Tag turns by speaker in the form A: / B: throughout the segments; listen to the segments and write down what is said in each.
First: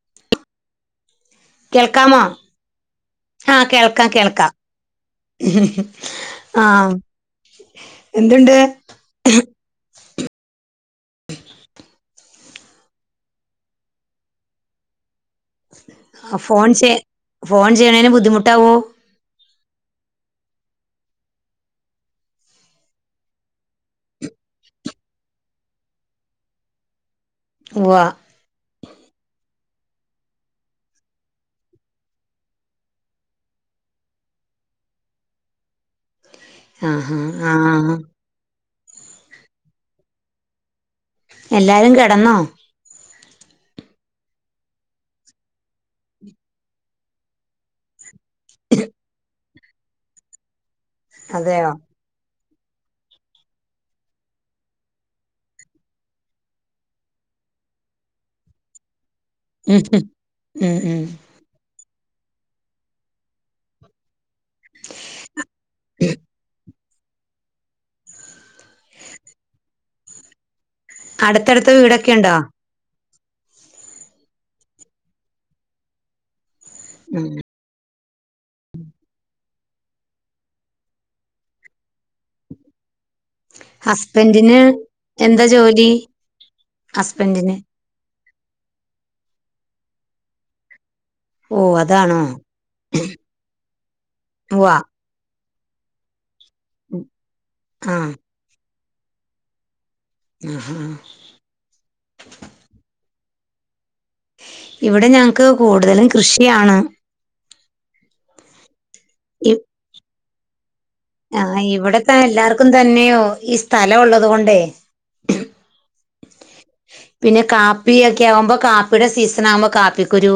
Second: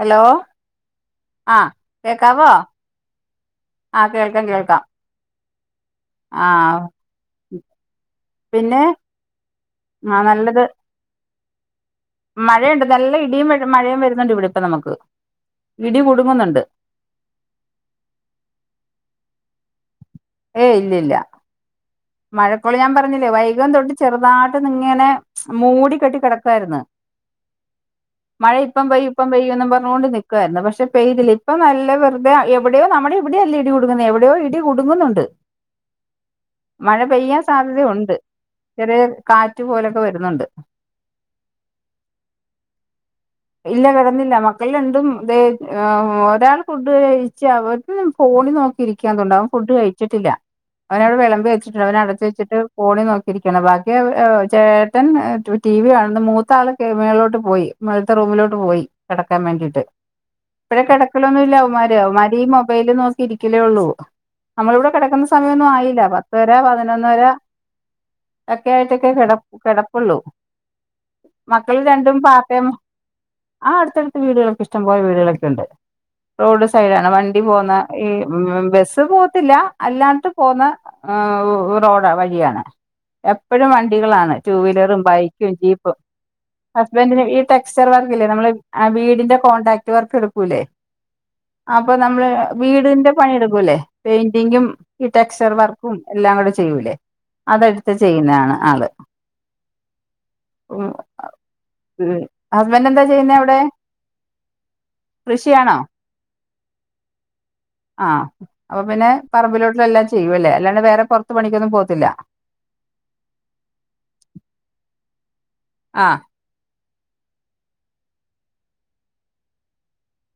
A: Hello ആഹ്
B: കേൾക്കാമോ
A: കേക്കാവോ
B: അ കേൾക്കാം കേൾക്കാം അ
A: ആഹ്
B: എന്തുണ്ട്
A: പിന്നെ ആഹ് നല്ലത് മഴയുണ്ട് നല്ല ഇടിയും വെ മഴയും വരുന്നുണ്ട് ഇവിടെ ഇപ്പ നമുക്ക് ഇടി കുടുങ്ങുന്നുണ്ട്
B: ഫോൺ ചെയ് ഫോൺ ചെയ്യണേന് ബുദ്ധിമുട്ടാവോ
A: ഏയ് ഇല്ല ഇല്ല മഴക്കോള് ഞാൻ പറഞ്ഞില്ലേ വൈഗും തൊട്ട് ചെറുതായിട്ട് നിങ്ങനെ മൂടി കെട്ടി കിടക്കുവായിരുന്നു
B: ഉവ്വ
A: മഴ ഇപ്പം പെയ്യും ഇപ്പം പെയ്യും ന്നും പർ ക്കോണ്ട് നിക്കുവായിരുന്നു പക്ഷെ പെയ്തില്ല ഇപ്പ നല്ല വെറുതെ എവിടെയോ നമ്മടെ എവിടെയല്ല ഇടി കുടുങ്ങുന്നുണ്ട് എവിടെയോ ഇടി കുടുങ്ങുന്നുണ്ട് മഴ
B: ആഹാ
A: പെയ്യാൻ
B: ആ
A: സാധ്യതുണ്ട് ചെറിയ കാറ്റ് പോലൊക്കെ വരുന്നുണ്ട്
B: എല്ലാരും കിടന്നോ
A: ഇല്ല കിടന്നില്ല മക്കള രണ്ടും ദേ ഒരാൾ ഫുഡ് കഴിച്ച് അവൾക് ഫോണി നോക്കി ഇരിക്കാതുണ്ടാവും ഫുഡ് കഴിച്ചിട്ടില്ല അവനവിടെ വിളമ്പി
B: അതെയോ
A: വെച്ചിട്ടു അവന അടച്ച വചി ഫോണി നോക്കിയിരിക്കണ് ബാക്കി ചേട്ടൻ ടി വി കാണണ് മൂത്ത ആൾ മേളിലോട്ട് പോയി റൂമിലോട്ട് പോയി കെടക്കാൻ
B: ഉം
A: വേണ്ടീട്ട്
B: ഉം ഉം
A: ഇപ്പഴേ
B: ഉം.
A: കെടക്കലൊന്നൂല്ല അവന്മാര് ല്ലെയോ അവൻമാരീ മൊബൈല് നോക്കി ഇരിക്കലേയുള്ളൂ നമ്മളിവിടെ കെടക്കുന്ന സമയൊന്നും ആയില്ല പത്തര പതിനൊ നൊന്നര ഒക്കെ ആയിട്ടൊക്കെ കിട കിടപ്പുള്ളൂ
B: അടുത്തടുത്ത
A: മക്കള്
B: വീടൊക്കെ
A: രണ്ടും
B: ഉണ്ടോ
A: പാർടൈം ആ അടുത്തടുത്ത് വീടുകളൊക്കെ ഇഷ്ടം പോലെ വീടുകളൊക്കെ ഒണ്ട് റോഡ്സ് തൈട് ആണ്
B: ഉം.
A: വണ്ടി പോകുന്ന ഈ ബ് ബസ് പോകത്തില്ല അല്ലാണ്ട് പോവുന്ന റോഡാവഴിയാണ് എപ്പോഴും വണ്ടികളാണ് ടു
B: ഹസ്ബൻഡിന്
A: വീലറും
B: എന്താ
A: ബൈക്കും
B: ജോലി
A: ജീപ്പും ഹസ്ബൻഡിന് ഇ ടെക്സ്ചർ വർക്കില്ലേ നമ്മള് വീടിന്റെ കോണ്ടാക്ട് ട്ടു വർക്‌ എടുക്കൂലേ
B: ഓ
A: അപ്പൊ
B: അതാണോ
A: നമ്മള് വീടിന്റെ പണിയെടുക്കൂല്ലേ പെയിന്റിങ്ങും
B: ഉവ്വ
A: ഈ ട്ട ചർവർക്കും എല്ലാം കൂടെ ച് ചെയ്യൂലേ
B: ഉം.
A: അതെടുത്ത്
B: ആ
A: ചെയ്യുന്നതാണ് ആള്
B: ആഹാ.
A: [unintelligible] എന്താ ചെയ്യുന്നേ അവിടെ
B: ഇവിടെ ഞങ്ങക്ക്
A: കൃഷിയാണോ
B: കൂടുതലും കൃഷിയാണ്
A: ആഹ് അപ്പൊ പിന്നെ [unintelligible]
B: ആ
A: പണിക്കൊന്നും പോവത്തില്ല
B: ഇവിടത്താ എല്ലാർക്കും തന്നെയോ ഈ സ്ഥലം ഒള്ളത് കൊണ്ടേ
A: ആ
B: പിന്നെ കാപ്പിയൊക്കെ ആവുമ്പോ കാപ്പിടെ സീസൺ ആവുമ്പോ കാപ്പിക്കുരു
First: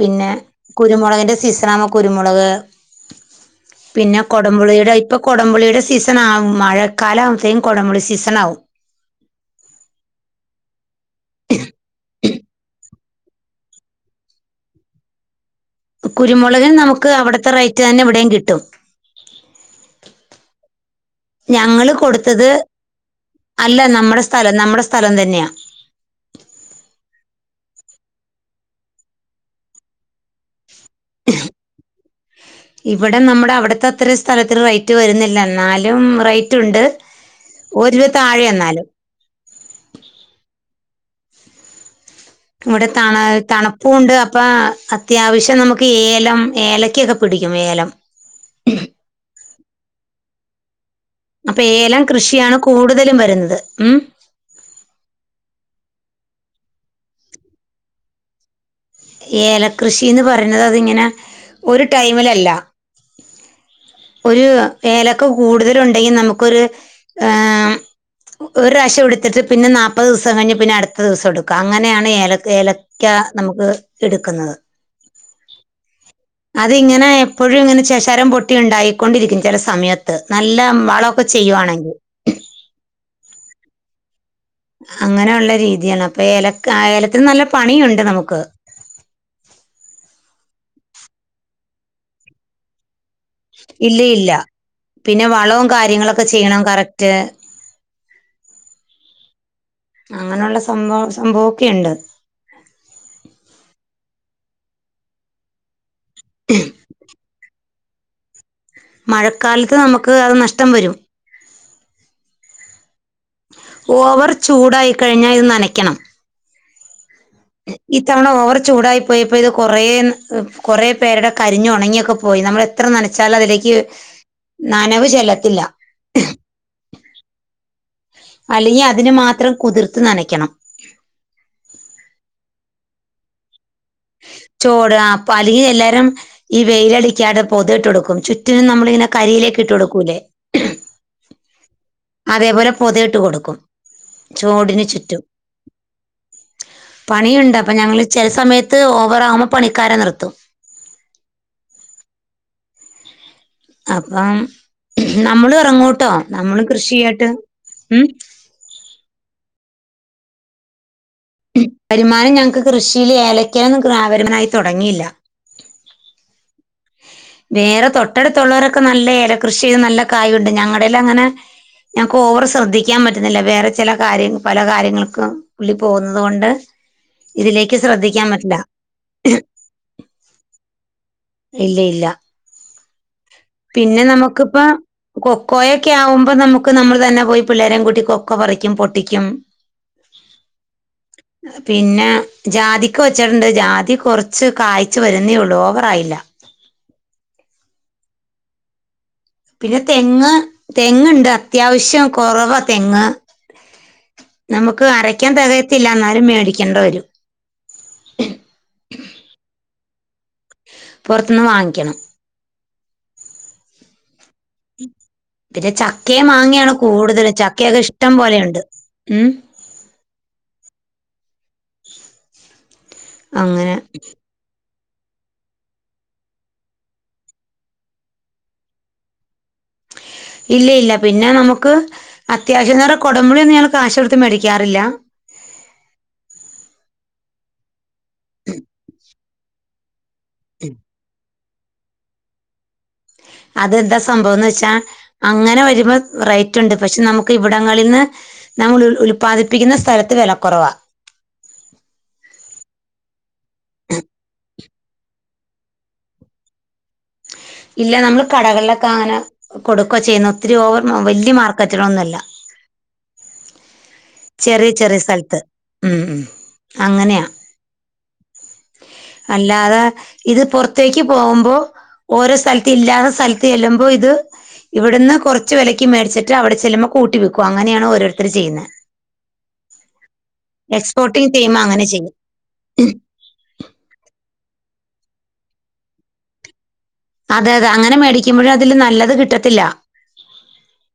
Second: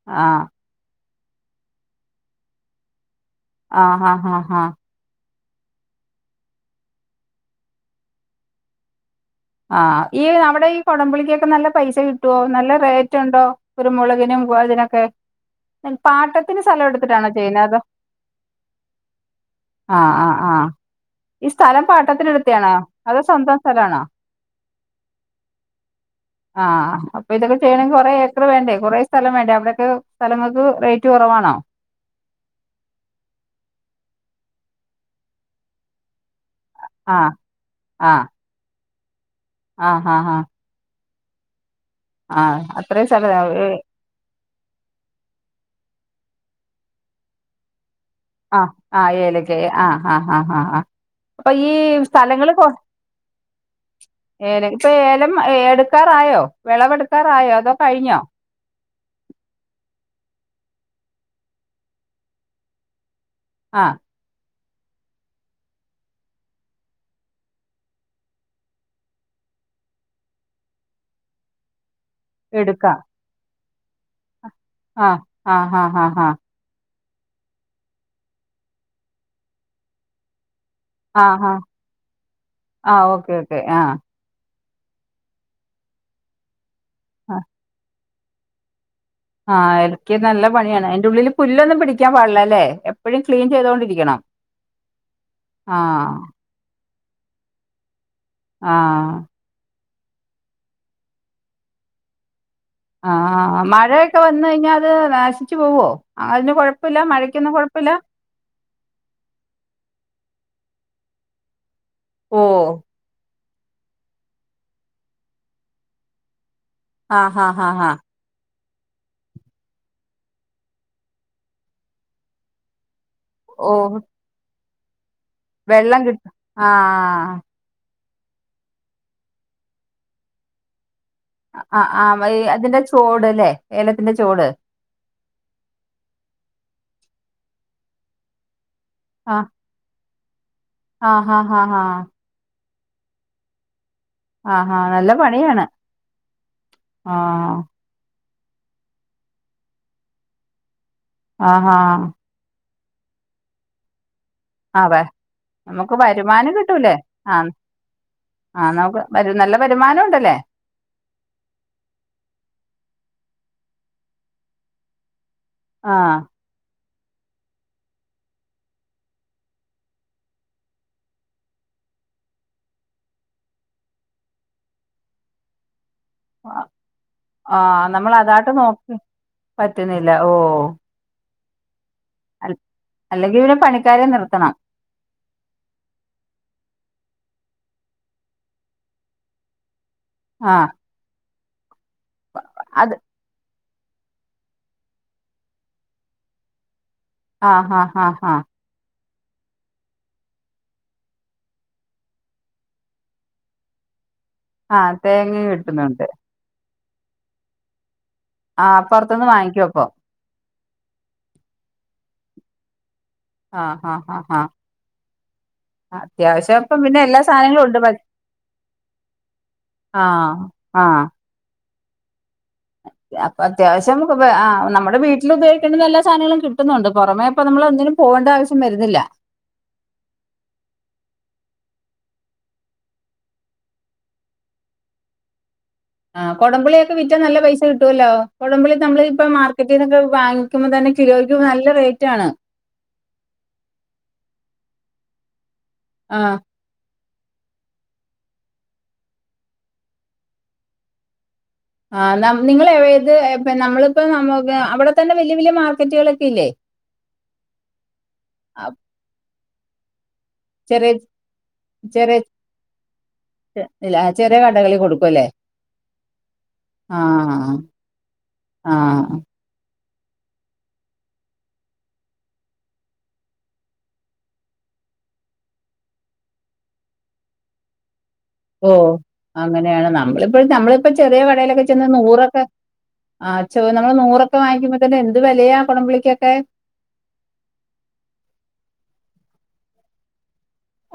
B: പിന്നെ
A: ആഹ്
B: കുരുമുളകിൻ ന്റെ സീസണാകുമ്പോ കുരുമുളക്
A: ആഹ് ഹാ
B: പിന്നെ
A: ഹാ ഹാ
B: കൊടമ്പുളിടെ ഇപ്പൊ കുടംപുളീടെ സീസൺ ആവും മഴക്കാല ആവ്തേം കുടംപുളി സീസണാവും
A: ആ ഈ നമ്മുടെ ഈ കൊടംപുളിക്കൊക്കെ നല്ല പൈസ കിട്ടുവോ നല്ലറേറ്റ് റ്റൊണ്ടോ ഒരു മുളകിനുംതിനൊക്കെ ഇൻ പാട്ടത്തിന്
B: കുരുമുളകിന്
A: സ്ഥലം
B: നമുക്ക്
A: എടുത്തിട്ടാണോ
B: അവിടുത്തെ
A: ചെയ്യുന്നത് അതോ
B: റേറ്റ് തന്നെ ഇവിടെയും കിട്ടും
A: ആ ആആ ഈ സ്ഥലം
B: ഞങ്ങള് കൊടുത്തത്
A: പാട്ടത്തിനെടുത്തെ ആണോ അതോ സ്വന്തം
B: അല്ല
A: സ്ഥലമാണോ
B: നമ്മുടെ സ്ഥലം നമ്മുടെ സ്ഥലം തന്നെയാ
A: അത് ചെയ്യണങ്കിൽ കൊറെ ഏക്കർ വേണ്ടേ കൊറെ സ്ഥലം വേണ്ടേ അവിടൊക്കെ സ്ഥലങ്ങൾക്ക് റേറ്റ് കുറവാണോ
B: ഇവിടെ നമ്മുടെ അവിടത്തെ അത്ര സ്ഥലത്തിന് റേറ്റ് റ്റ് വരുന്നില്ല എന്നാലും റേറ്റ് റ്റുണ്ട്
A: ആഹ്
B: ഒരു രൂപയെ താഴെയാ എന്നാലും
A: ആഹ് ആഹ് ആഹ്
B: ഇവിടെ
A: അത്രയും
B: തണ
A: സ്ഥലം
B: തണുപ്പുണ്ട് ഇപ്പ അത്യാവശ്യം നമുക്ക് ഏലം ഏലക്കൊക്കെ പിടിക്കും ഏലം
A: തെ ആഹ് ആഹ് ആഹ് ആഹ് അപ്പൊ ഈ
B: ഏലം
A: സ്ഥലങ്ങളി
B: കൃഷിയാണ്
A: പ്പ
B: കൂടുതലും വരുന്നത് ഉം
A: ഏലം ഏലക്ക വായോ വിളവെടുക്കാറായോ അതോ കഴിഞ്ഞോ
B: ഏലകൃഷിന്ന് പറയ്ന്നത് അതിങ്ങനെ ഒരു ടൈമിലല്ല
A: ആ
B: ഏലക്കെ കൂടുതല് ഉണ്ടെങ്കിൽ നമുക്കൊരു ഒരുപ്രാവിശ്യം എടുത്തിട്ട് പിന്നെ നാല്പ്പത് ദിവസം കഴിഞ്ഞു പിന്നെ അടുത്ത ദിവസം എടുക്ക അങ്ങനെയയാണ് ഏല ഏലക്ക നമുക്ക് എടുക്കുന്നത്
A: ആഹ് ആഹ് ആഹ് ആഹ് ഹ
B: അതിങ്ങനെ എപ്പോഴും ഇങ്ങനെ ശി ഖരം പൊട്ടിയുണ്ടായി കൊണ്ടിരിക്കും ചില സമയത്ത് ന ല്ല
A: ആ
B: വളൊക്കെ
A: ഹാ
B: ചെയ്യുവാണെങ്കിൽ
A: ആഹ്
B: അങ്ങനെയുള്ള രീതിയാണ് അപ്പൊ എല ക്കാലത്തിൽ നല്ല പണിയുണ്ട് നമുക്ക് [unintelligible]
A: ആഹ് എനിക്ക് നല്ല പണിയാണ് അയിൻ്റെ ഉള്ളില് പുല്ലൊന്നും പിടിക്കാൻ പാടില്ലല്ലേ എപ്
B: ഇല്ല ഇല്ല പിന്നെ വളവും
A: ആ
B: കാര്യങ്ങളൊക്കെ ചെയ്യണം കറക് [unintelligible]
A: ആഹ് ആഹ്
B: അങ്ങനെയുള്ള സംഭവ സംഭവൊക്കെയ്ണ്ട്
A: ആഹ് ആഹ് മഴയൊക്കെ വന്ന് കഴിഞ്ഞാ അത് നാശിച്ചു പോവോ? അതിന് കൊഴപ്പല്ല മഴയ്ക്കൊന്നും കൊഴപ്പ് പ്പല്ല
B: മഴക്കാലത്ത് നമുക്ക് അത് നഷ്ടം വരും.
A: ഓഹ്
B: ഓവർ ചൂടായിക്കഴിഞ്ഞാ ഇത് നനയ്ക്കണം.
A: ആഹ് ആഹ് ആഹ്
B: ഇത്തവണ ഓവർ ചൂടായി പോയപ്പോ ഇത് കൊറേ ന് കൊറെ പേരുടെ കരിഞ്ഞ് ഒണങ്ങിയൊക്കെ പോയി നമ്മൾ എത്ര നനച്ച് വച്ചാൽ
A: ഓ
B: അതിലേക്ക് നനവ് ചെല
A: വെള്ളം കിട്ട ആ ആ ആഹ്
B: അല്ലെങ്കി അതിന് മാത്രം കുതിർത്ത് നനക്കണം
A: ആ ആ വയ് അതിന്റെ ചോട്ല്ലേ?
B: ചോട് അപ്പൊ അടീൽ എല്ലാരും ഈ വെയിലടി ക്കാതെ പൊതു ഇട്ട്ടുക്കും ചുറ്റിനും നമ്മ ഇങ്ങനെ
A: ആ
B: കരിയിലയൊകെ ഇട്ട് കൊടുക്കൂല്ലേ?
A: ആഹ് ആഹ് ആഹ് ആഹ്
B: അതേപോലെ പൊത ഇട്ട് കൊടുക്കും-
A: ആഹ്
B: ചോടിന്
A: ആഹ് നല്ല
B: ചുറ്റും
A: പണിയാണ് ആഹ്
B: പണിയുണ്ട് അപ്പൊ ഞങ്ങള് - ചെല സമയത്ത് ഓവറാവുമ്പോ പണിക്കാരെ നിർത്തും-
A: ആഹ് ആഹ് -
B: ആ- അം
A: അതെ
B: നമ്മള്
A: നമുക്ക്
B: ഇറങ്ങൂട്ടോ
A: വരുമാനം
B: നമ്മള്
A: കിട്ടൂലേ
B: കൃഷിായിട്ട്
A: ആഹ്
B: ഉം
A: ആഹ് നമുക്ക് വരു നല്ല വരുമാനം ഉണ്ടല്ലേ
B: വരുമാനം ഞങ്ങക്ക് കൃഷിയില് ഏലയ്ക്കൊന്നും വരുമാനായി തുടങ്ങിയില്ല.
A: ആഹ്
B: വേറെ തൊട്ടടുത്തുള്ളവരൊക്കെ നല്ല ഏല കൃഷി ചെയ്ത് നല്ല കായുണ്ട് ഞങ്ങളുടെല് അങ്ങനെ ഞങ്ങക്ക് ഓവർ ശ്രദ്ധിക്കാൻ പറ്റുന്നില്ല വേറെ ചില കാര്യ പല കാര്യങ്ങൾക്കും പുള്ളി പോകുന്നത് കൊണ്ട്
A: ആ
B: ഇതിലേക്ക്
A: നമ്മൾ
B: ശ്രദ്ധിക്കാൻ
A: അതായിട്ട്
B: പറ്റില്ല
A: നോക്കി പറ്റുന്നില്ല ഓ
B: ഇല്ല ഇല്ല.
A: അൽ അല്ലെങ്കിൽ
B: പിന്നെ
A: പണിക്കാരെ നിർത്തണം
B: നമുക്കിപ്പ കൊക്കോയൊക്കെ ആവുമ്പോ നമുക്ക് നമ്മൾ തന്നെ പോയി പിള്ളേരേം കൂട്ടി കൊക്കോ പറിക്കും പൊട്ടിക്കും
A: ആഹ്
B: പിന്നെ
A: അത്
B: ജാതിക്ക വെച്ചിട്ട്ണ്ട് ജാതി കൊറച്ച് കായ്ച്ച് വരുന്നേ ഉള്ളൂ ഓവറായില്ല.
A: ആ ഹാ ഹാ ഹാ
B: പിന്നെ തെങ്ങ് തെങ്ങ്ണ്ട് അത്യാവശ്യം കൊറവാ തെങ്ങ്. നമുക്ക്
A: ആഹ്
B: അരയ്ക്കാൻ
A: തേങ്ങ
B: തെകയത്തില്ല
A: കിട്ടുന്നുണ്ട്
B: എന്നാലും മേടിക്കേണ്ട വരും
A: ആ പൊറത്തൂന്ന് വാങ്ങിക്കുവപ്പൊ
B: പൊറത്തുന്ന് വാങ്ങിക്കണം.
A: ആ ഹാ ഹാ
B: പിന്നെ ചക്കയും
A: അത്യാവശ്യം
B: മാങ്ങയാണ്
A: അപ്പം പിന്നെ എല്ലാ
B: കൂടുതൽ
A: സാധനങ്ങളും ഉണ്ട്
B: ചക്കയൊക്കെ ഇഷ്ടം പോലെയുണ്ട് ഉം
A: ആഹ്
B: [unintelligible]
A: ങ്ങ അപ്പൊ
B: അങ്ങനെ
A: അത്യാവശ്യം [unintelligible] നമ്മ ഇപ്പവീട്ടിൽ ഉപയോഗിക്കേണ്ടന്ന എല്ലാ സാധനങ്ങളും കിട്ടുന്നൊണ്ട്, പൊറമേ ഇപ്പ നമ്മൾ ഒന്നിനും പോവേണ്ട ആവശ്യം വരുന്നില്ല.
B: ഇല്ലിഇല്ല പിന്നെ നമുക്ക് അത്യാവശ്യം എന്ന് പറ കൊടമ്പുളിയൊന്നും ഞങ്ങൾ കാശുകൊടുത്ത് മേടിക്കാറില്ല.
A: ആ കൊടമ്പുളിക്കെ വിറ്റാൽ നല്ല പൈസ കിട്ടുവല്ലോ? കൊടംപുളി നമ്മള് ഇപ്പ മാർക്കറ്റിന്നൊക്കെ വാങ്ങിക്കുമ്പം തന്നെ കിലോയ് ക്ക് നല്ല റേറ്റ് ആണ്
B: അതെന്താ സംഭവംന്ന് വെച്ചാ അങ്ങനെ ഇപ്പ
A: ആ,
B: റേറ്റ് ഉണ്ട് പക്ഷെ നമു ഇവിടങ്ങളിൽ നിന്ന് നങ്ങള് ഉൽ ഉൽപാദിപ്പിക്കുന്ന സ്ഥലത്ത് വെല കൊറവാ
A: ആ നമ് നിങ്ങള് ഇത് നമ്മള് ഇപ്പം നമ്മക്ക് അവിടെത്തന്നെ വല്ല്യ വല്ല്യ മാർക്കറ്റുകളെക്കെ ഇല്ലേ
B: ഇല്ലൃനമ്മള്
A: ആ,
B: കടകളിലക്കെ അങ്ങനെ കൊടുക്കചെയ്യുന്നു ഒത്തിരി ഓവർ
A: ചെറിയ
B: വല്ല്യ മാർക്കറ്റിലൊന്നുഅല്ല
A: ചെറിയ ഇല്ല
B: ചെറിയ
A: കടകളിൽ
B: ചെറിയ
A: കൊടുക്കും അല്ലേ
B: സ്ഥലത്ത് ഉം ഉം
A: ആ
B: അങ്ങനെയാ
A: ആ
B: അല്ലാതെ ഇത് പൊർത്തേക്ക് പോകുമ്പോ ഓരോ സ്ഥലത്ത് ഇല്ലാതസ്ഥലത്ത് ചെല്ലുമ്പോഇത് ഇവിടുന്ന് കൊറച്ച് വെലയ്ക്ക് മേടിച്ചിട്ട് അവടെ ചെല്ലുമ്പോ കൂട്ടി വിക്കും അങ്ങനെയാണ് ഓരോരു
A: ഓ അങ്ങനെയാണ് നമ്മളിപ്പോ നമ്മളിപ്പോ ചെറിയ
B: എക്സ്പോർട്ടിങ് ചെയ്യുമ്പോൾ
A: കടയിലൊക്കെ
B: അങ്ങനെ
A: ചെന്ന്
B: ചെയ്യും
A: നൂറൊക്കെ ആ നമ്മള് നൂറൊക്കെ വാങ്ങിക്കുമ്പോ തെന്ത് വെലയാ കൊടംപളിക്കൊക്കെ
B: അതെ അതെ അങ്ങനെ മേടിക്കുമ്പോഴ് അതില് നല്ലത് കിട്ടത്തില്ല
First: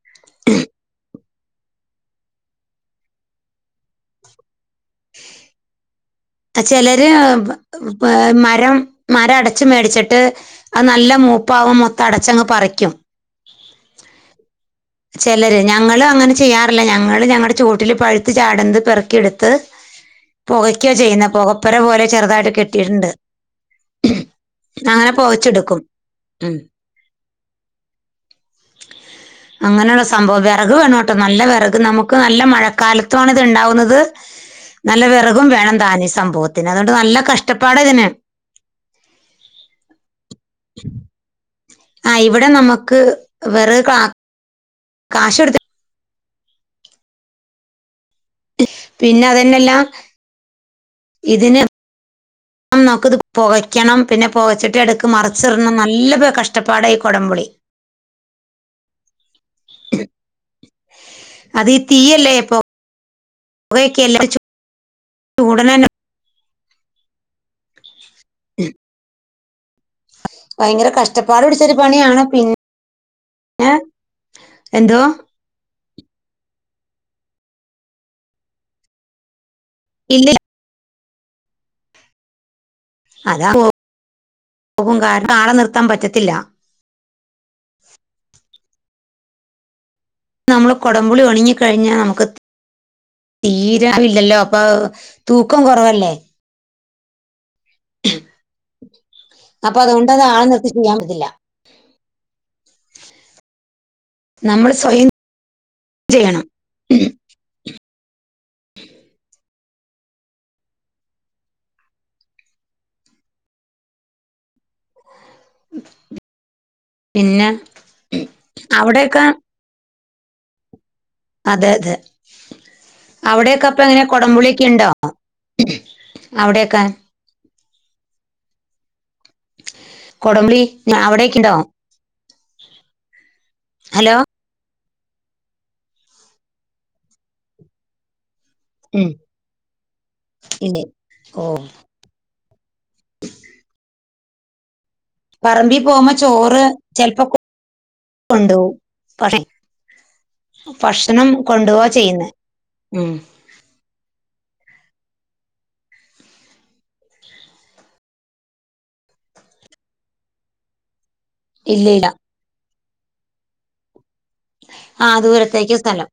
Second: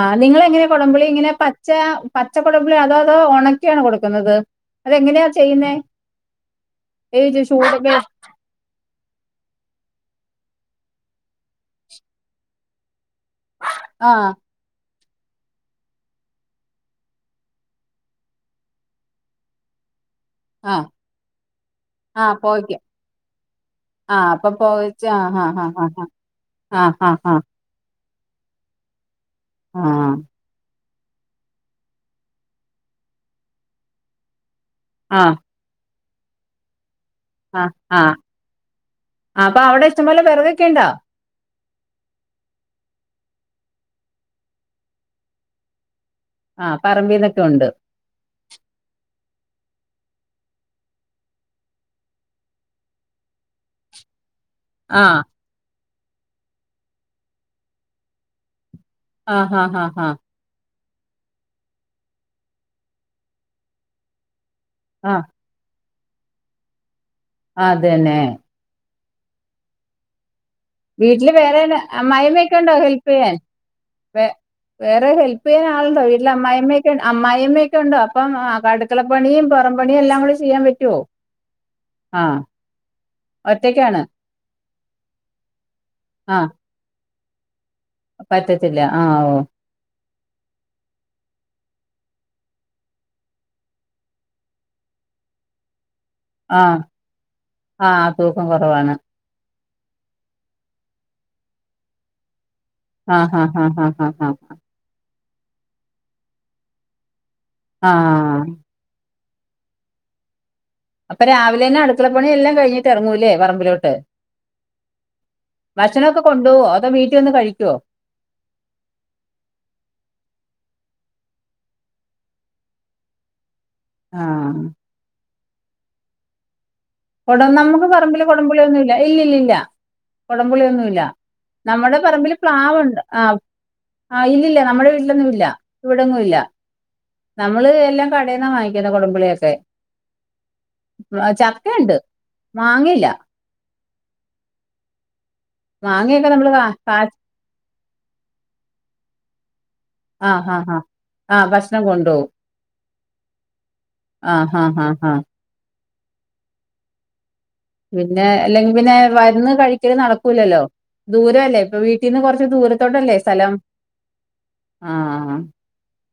A: ആ നിങ്ങളെങ്ങനാ കൊടംപുളിയെങ്ങനെ പച്ച പച്ചക്കൊടംമ്പുളി അതോ അതോ അത് ഒണക്കിയാണോ കൊടുക്കുന്നത് അതെങ്ങനെയാ ചെയ്യുന്നേ
B: ചെലര്
A: ഈ ചു ചൂടൊക്കെ
B: മരം മരം അടച്ച് മേടിച്ചിട്ട് അത് നല്ല മൂപ്പാവും മൊത്തം അടച്ചങ്ങ് പറിക്കും
A: ആ
B: ചെലര് ഞങ്ങള് അങ്ങനെ ചെയ്യാറില്ല ഞങ്ങള് ഞങ്ങടെ ചോട്ടില് പഴുത്ത് ചാടുന്നത് പെറുക്കിയെടുത്ത്
A: ആഹ്
B: പൊകയ്ക്കാ ചെയ്യുന്നെ പൊകപ്പൊര പോലെ
A: ആഹ്
B: ചെറുതായിട്ട്
A: പോവയ്ക്ക
B: കെട്ടിയിട്ടുണ്ട്
A: ആഹ് അപ്പൊ പോവച്ച
B: അങ്ങനെ
A: ആഹ് ആഹ്
B: പൊകച്ചെടുക്കും
A: ആഹ്
B: ഉം
A: ആഹ് ആഹ് ആഹ് ആഹ്
B: അങ്ങനെയുള്ള സംഭവം വിറക് വേണോ കേട്ടോ നല്ല വിറക് നമുക്ക് നല്ല മഴക്കാലത്തുവാണ് ഇത് ഉണ്ടാവുന്നത്. നല്ല
A: ആഹ്
B: വിറകും വേണം താനി സംഭവത്തിന് അതുകൊണ്ട് നല്ല
A: ആഹ്
B: കഷ്ടപ്പാട് ഇതിന്
A: ആഹ് ആഹ് അപ്പൊ അവിടെ ഇഷ്ടംപോലെ വിറകൊക്കെ ഉണ്ടോ?
B: ആ ഇവിടെ നമുക്ക് വെറക് കാശ് കൊടുത്തി
A: ആ പറമ്പിന്നൊക്കെ ഉണ്ട്
B: പിന്നെ അതന്നെയല്ല ഇതിന് നമുക്ക് ഇത് പുകയ്ക്കണം പിന്നെ പൊക ചട്ടി എടക്
A: ആഹ്
B: മറിച്ചിടണം നല്ല നല്ല പോലെ കഷ്ടപ്പാട ഇ കൊടമ്പുളി
A: ആ ആ ഹാഹാ
B: അത് ഈ തീയല്ലേ ഇപ്പൊ പുകയൊക്കെ അല്ലേ
A: ആഹ്
B: ചൂടനെന്നെ
A: ആ അതന്നെ
B: ഭയങ്കര
A: വീട്ടില്
B: കഷ്ടപ്പാട്
A: വേറെെ
B: പിടിച്ചൊരു പണിയാണ്
A: അമ്മായിമ്മയക്കെ വീട്ടില് വേറെ അമ്മായമ്മയക്കെ
B: പിന്നെ
A: ഉണ്ടോ ഹെല്പ് ചെയ്യാൻ,
B: എന്തോ
A: വേറെ ഹെല്പ് ചെയ്യാൻ ആളുണ്ടോ വീട്ടിൽ അമ്മായിമ്മ അമ്മായിമ്മയൊക്കെ ഉണ്ടോ? അപ്പം അടുക്കളപ്പണിയും പുറമ്പ പണിയെല്ലാം
B: ഇല്ല
A: കൂടെ ചെയ്യാൻ പറ്റുവോ ആ
B: അതാ
A: ഒറ്റക്കാണ്
B: പോകും കാരണം ആളെ നിർ നടത്താൻ പറ്റത്തില്ല
A: ആ പറ്റത്തില്ല ആ
B: നമ്മൾ കൊടമ്പുളി ഒണങ്ങി കഴിഞ്ഞാൽ നമുക്ക് തീരവില്ലല്ലോ അപ്പൊ തൂക്കം കുറവല്ലേ.
A: ആ ആ, ആ തൂക്കം കുറവാണ്
B: അപ്പൊ അതൊണ്ടത് ആളെ നിർത്തി ചെയ്യാൻ പറ്റില്ല
A: ആ, ആ, ആ, ആ
B: നമ്മൾ സ്വയം ചെയ്യണം
A: ആ അപ്പൊ രാവിലെ തന്നെ അടുക്കളപ്പണി എല്ലാം കഴിഞ്ഞിട്ട് ഇറങ്ങൂല്ലേ പറമ്പിലോട്ട്. ഭക്ഷണമൊക്കെ കൊണ്ടു പോവോ, അതോ വീട്ടിൽ വന്ന്
B: പിന്നെ
A: കഴിക്കുവോ?
B: അവിടെയൊക്കെ അതെ അതെ അവിടെക്കെ ഇപ്പൊങ്ങനെ
A: ആ
B: കൊടമ്പുളിയൊക്കെയിണ്ടോ അവിടെക്കെ
A: കൊട നമുക്ക് പറമ്പിലു കൊടമ്പുലിയൊന്നു ഇല്ലിലില്ല
B: കൊടംപുളി
A: കൊടമ്പുളിയൊന്നും ഇല്ല
B: അവിടെയൊക്കെ ഉണ്ടോ
A: നമ്മുടെ പറമ്പിലു പ്ലാവുണ്ട് ആ
B: ഹലോ
A: ആഹ ഇല്ലില്ല നമ്മുടെ വീ ന്നുല്ല ഇവിടെങ്ങുല്ല നമ്മളു എല്ലാം കാൻ ടെന്നാ വാങ്ങിക്കുന്നേ
B: ഉം
A: കൊടമ്പുളിയൊക്കെ
B: ഇല്ലേ ഓ
A: അച്ഛാ ക്കയിണ്ട് മാങ്ങയില്ലാ
B: പറമ്പി പോമ്പോ
A: മാങ്ങയൊക്കെ നമ്മള്
B: ചോറ്
A: കാ കാ
B: ചെൽപ്പോ കൊ ഉണ്ടോ പറയ്
A: ആ ഹാ ഹാ
B: ഭക്ഷണം
A: ആ
B: കൊണ്ടോവ
A: ഭക്ഷണം കൊണ്ടുപോകും
B: ചെയ്യുന്നേ ഉം
A: ആഹ് ഹഹ് ഹ് ഹ പിന്നെ അല്ലെങ്കി പിന്നെ വരുന്ന് കഴിക്കല് നടക്കൂലല്ലോ ദൂരമല്ലേ ഇപ്പൊ
B: ഇല്ല ഇല്ല
A: വീട്ടീന്ന് കുറച്ച് ദൂര തൊട്ടല്ലേ സ്ഥലം
B: ആ
A: ആഹ്
B: ദൂരത്തേക്ക് സ്ഥലം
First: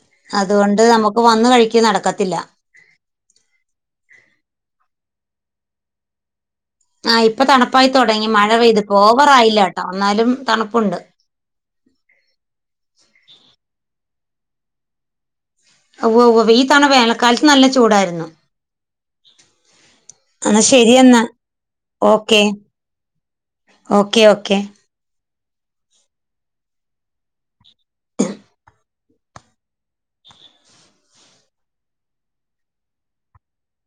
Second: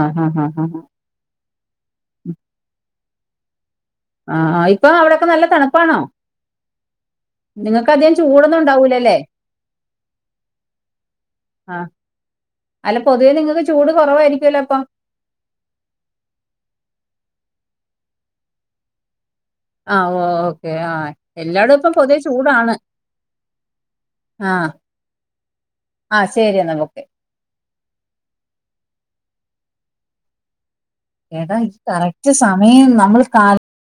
A: ആഹ് ആഹ് ആഹ് ആഹ്
B: അതുകൊണ്ട് നമ്മുക്ക് വന്ന് കഴിക്കി നടക്കത്തില്ല
A: ആഹ് ഇപ്പൊ അവിടൊക്കെ നല്ല തണുപ്പാണോ
B: ആഹ് ഇപ്പൊ
A: നിങ്ങൾക്ക് അധികം
B: തണുപ്പായിത്തൊടങ്ങി മഴ
A: ചൂടൊന്നും
B: പെയ്തു ഇപ്പ
A: ഉണ്ടാവൂലല്ലേ
B: ഓവറായില്ലാട്ടോ എ അന്നാലും തണുപ്പുണ്ട്
A: ആഹ് അല്ല പൊതുവേ നിങ്ങൾക്ക് ചൂട് കൊറവായിരിക്കുവല്ലോ അപ്പം
B: ഉവ്വ ഉവ്വ ഈ തവണ വേനക്കാലത്ത് നല്ല ചൂടായിരുന്നു
A: ആഹ്
B: എന്നാ
A: ഓക്കെ
B: ശരി
A: ആഹ്
B: എന്നാ
A: എല്ലാടും ഇപ്പം പൊതുവെ
B: ഓക്കെ
A: ചൂടാണ്
B: ഓക്കെ ഓക്കെ
A: ആഹ് ആ ശരി എന്നാ ബൊക്കെ എടാ ഈ കറക്റ്റ് സമയം നമ്മൾ കാൽ